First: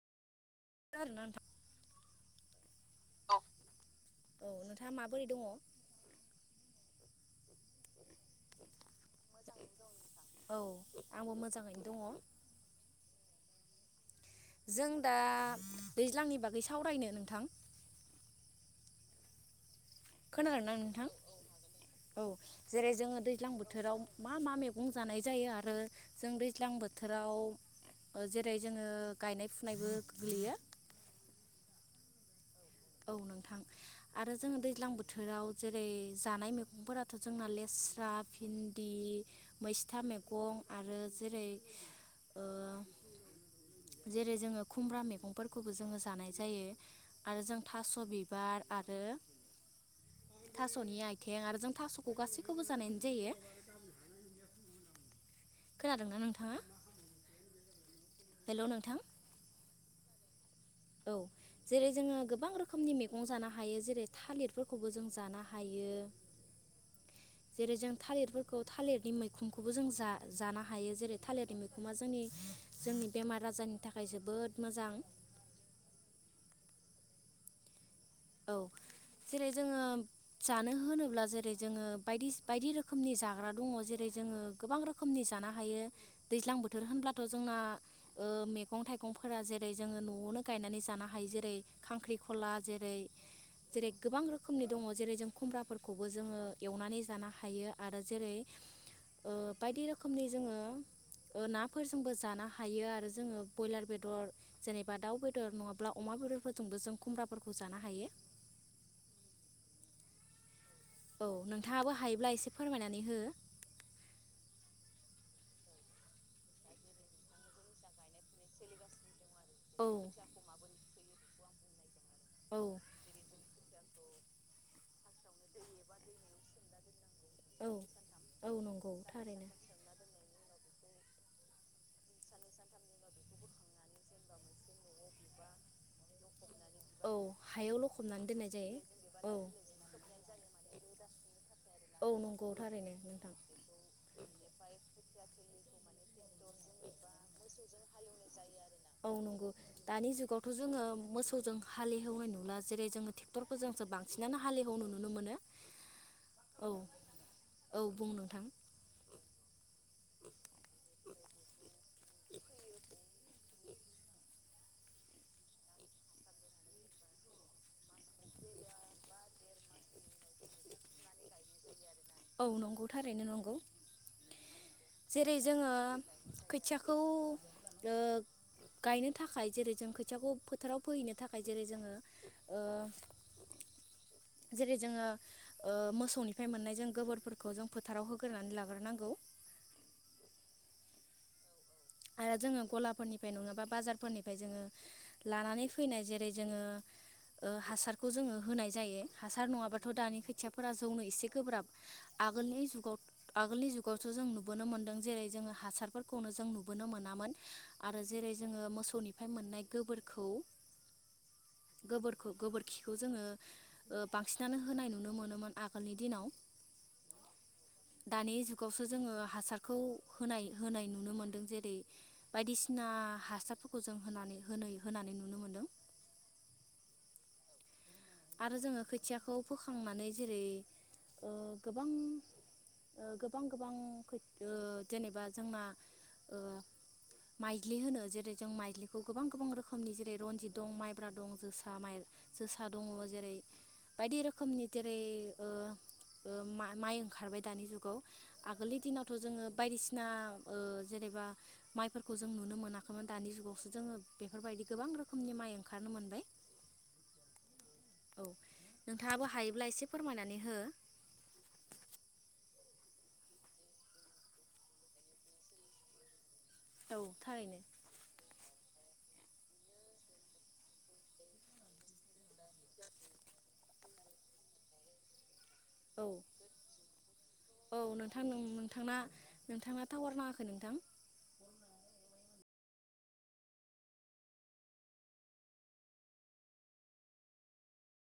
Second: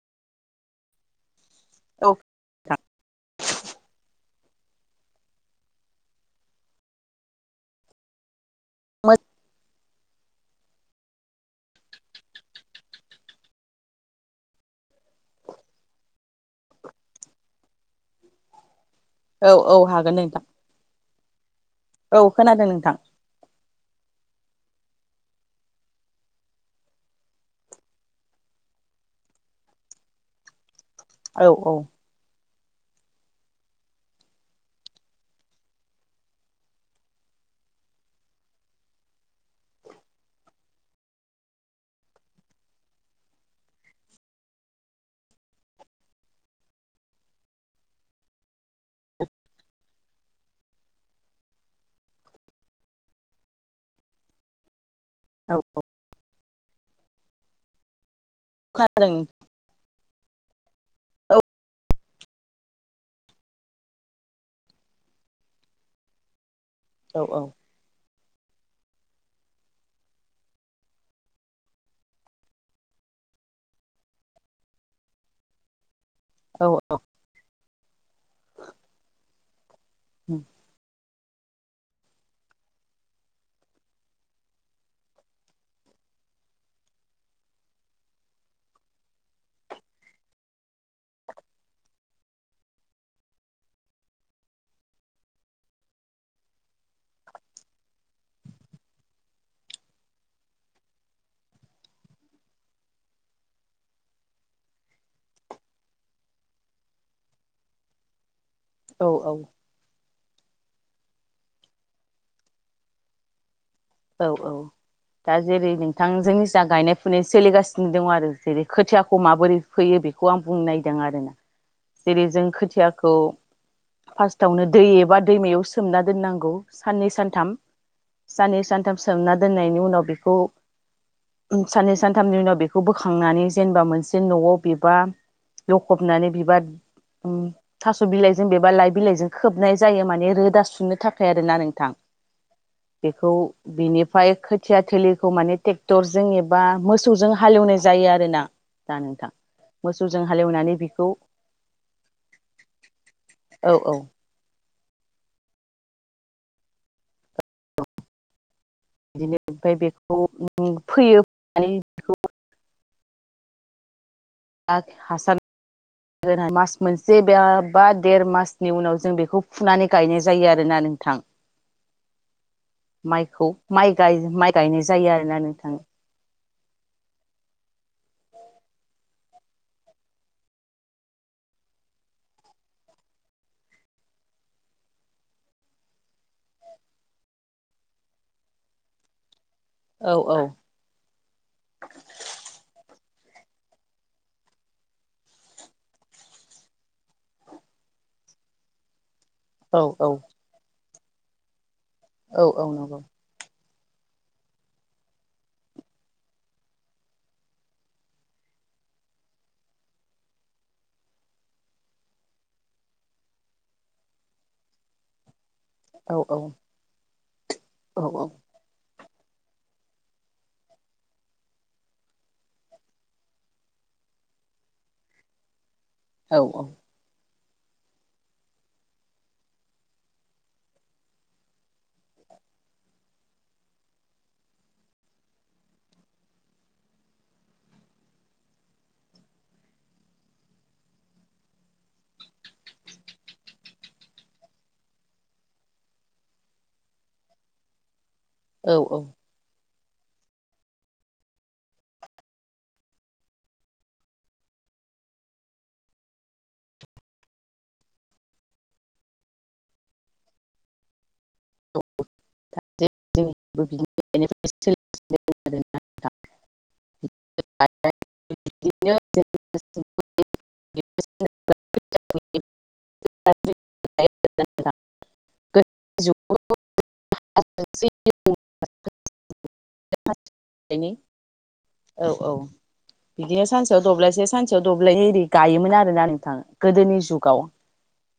औ औ औ नोंथाङा माबोरै दङ? [unintelligible] औ आंबो मोजाङैनो दङ। जों दा दैज्लांनि बागै सावरायनो नोंथां। औ। औ हागोन नोंथां खोनादोंना नोंथां? औ खोनादों जेरै नोंथां जोङो दैज्लां बोथोराव मा मा मैगं जानाय जायो आरो जों दैज्लां बोथोराव जेरै जोङो गायनाय फुनायबो गोग्लैयो औ औ औ नोंथां आरो जोङो दैज्लां बोथोराव जेरै जानाय मैगंफोराथ' जोंना लेस्रा भिन्दि मैस्था मैगं आरो जेरै जेरै जोङो खुमब्रा मैगंफोरखौबो जोङो जानाय जायो आरो जों थास' बिबार आरो थास'नि आथिं आरो जों थास'खौ गासैखौबो जानाय जायो औ औ खोनादोंना नोंथाङा हेल' खा [unintelligible] नोंथां दों औ जेरै जोङो गोबां रोखोम रोखोमनि मैगं जानो हायो जेरै थालिरफोरखौबो जों जानो हायो औ औ जेरै जों थालिरफोरखौ थालिरनि मैखुनखौबो जों जानो हायो जेरै थालिरनि मैखुना जोंनि जोंनि बेमार आजारनि थाखाय जोबोद मोजां औ औ औ जेरै जोङो जानो होनोब्ला जेरै जोङो बायदि बायदि रोखोमनि जाग्रा दङ जेरै जोङो गोबां रोखोमनि जानो हायो दैज्लां बोथोर होनब्लाथ' जोंना मैगं थाइगंफोरा जेरै जोङो न'आवनो गायनानै जानो हायो जेरै खांख्रिखला जेरै जेरै गोबां रोखोमनि दङ जेरै जों खुम्ब्राफोरखौबो जोङो एवनानै जानो हायो आरो जेरै बायदि रोखोमनि जोङो नाफोरजोंबो जानो हायो आरो जोङो ब्रयलार बेदर जेनेबा दाउ बेदर नङाब्ला अमा बेदरफोरजोंबो जों खुमब्राफोरखौ जानो हायो औ औ औ नोंथाङाबो हायोब्ला एसे फोरमायनानै हो औ औ दा जेरै नोंथांजोंनि जा गायनाय फुनाय सोलिगासिनो दं आरो जेरै खोथिया खौ माबोरै औ फैयो बेखौ आं बुंनो नायदों आरोना जेरै जों औ खोथियाखौ फार्स्टआवनो दै एबा दैमायाव सोमना दोननांगौ साननै सानथाम औ औ सानै सान नंगौ सोमना थारैनो दोननायनि उनाव बेखौ साननै सानथामनि उनाव बेखौ बोखांनानै जेनेबा मोनसे न'आव बिबा लखबनानै बिबार औ उ हायाव थास' लखबनानै बिलाइजों दोननाय बेबा जायो लाइ बिलाइजों औ खोबनाय जायो माने रोदा सुनो थाखाय आरोना नोंथां औ नंगौ थारैनो बेखौ नोंथां बिनिफ्राय खोथिया थोलिखौ माने ट्रेक्टरजों एबा मोसौजों हालेवनाय जायो आरोना दा औ नोंथां नंगौ दानि मोसौजों जुगावथ' हालेवनानै जोङो बेखौ मोसौजों हालेवनाय नुला जेर जोट्रेक्टरखौ औ जोंसो औ बांसिनानो हालि फालि हेवनाय नुनो मोनो औ औ बुं नोंथां बिदिनो ओमफ्राय बेखौ फैयो [unintelligible] हासार मास मोनसे बा देर मासनि उनाव जों बेखौ फुनानै गायनाय जायो आरोना नोंथां औ नंगौ थारैनो माइखौ नंगौ माइ माइ गायनाय जायो जेरै आरोना जोङो नोंथाङा खोथियाखौ ओ गायनो थाखाय जेरै जों खोथियाखौ फोथाराव फोहैनो थाखाय जेरै जोङो जेरै जोङो ओ मोसौनिफ्राय मोननाय जों गोबोरफोरखौ जों फोथाराव होग्रोनानै लाग्रोनांगौ औ औ आरो जोङो गलाफोरनिफ्राय नङाबा बाजारफोरनिफ्राय जोङो लानानै फैनाय जेरै जोङो ओ हासारखौ जोङो होनाय जायो हासार औ नङाबाथ' औ दानि खोथियाफोरा ज सौनो एसे गोब्राब। औ आगोलनि औ नंगौ जुगाव आगोलनि जुग थ' जों नुबोनो मोन्दों जेरै जोङो हासारफोरखौनो जों नु बोनो मोनामोन आरो जेरै जोङो मोसौनिफ्राय मोननाय गोखौ गो गोबोरखिखौ जोङो ओ बांसिनानो होनाय नुनो मोनोमोन। आगोलनि औ दिनाव। औ दानि जुगावसो। जोङो हासारखौ होनाय होनाय नुनो मोनदों जे दैदै बायदिसिना हासारफोरखौ जों होनानै होनै होनानै नुनो मोन्दों। औ औ आरो जोङो खोथियाखौ फोखांनानै जेरै ओ गोबां गोबां गोबां जेनेबा ओ जोंना ओ माइज्लि होनो जेरै जों माइज्लिखौ गोबां गोबां रोखोमनि जेरै रनजित दं माइब्रा दं जोसा जोसा दं। दङ जेरै बायदि रोखोमनि जेरै ओ ओ माइ ओंखारबाय दानि जुगाव औ आगोलनि औ दिनावथ' जोङो बायदिसिना सिना जेनेबा माइफोरखौ जों नुनो मोनाखैमोन दानि जुगावसो जोङो बेफोरबायदि गोबां रोखोमनि माइ ओंखारनो मोनबाय। औ नोंथाङाबो हायोब्ला एसे फोरमायनानै हो। [unintelligible] औ थारैनो। [unintelligible] औ औ नोंथां नोंथांना नोंथां टावार नाङाखै नोंथां। बिदिनो औ औ बिदिनो सानसेयाव दब्लायसे सानसेयाव दब्लायनै एगायोमोन आरोना नोंथां गोदोनि जुगाव।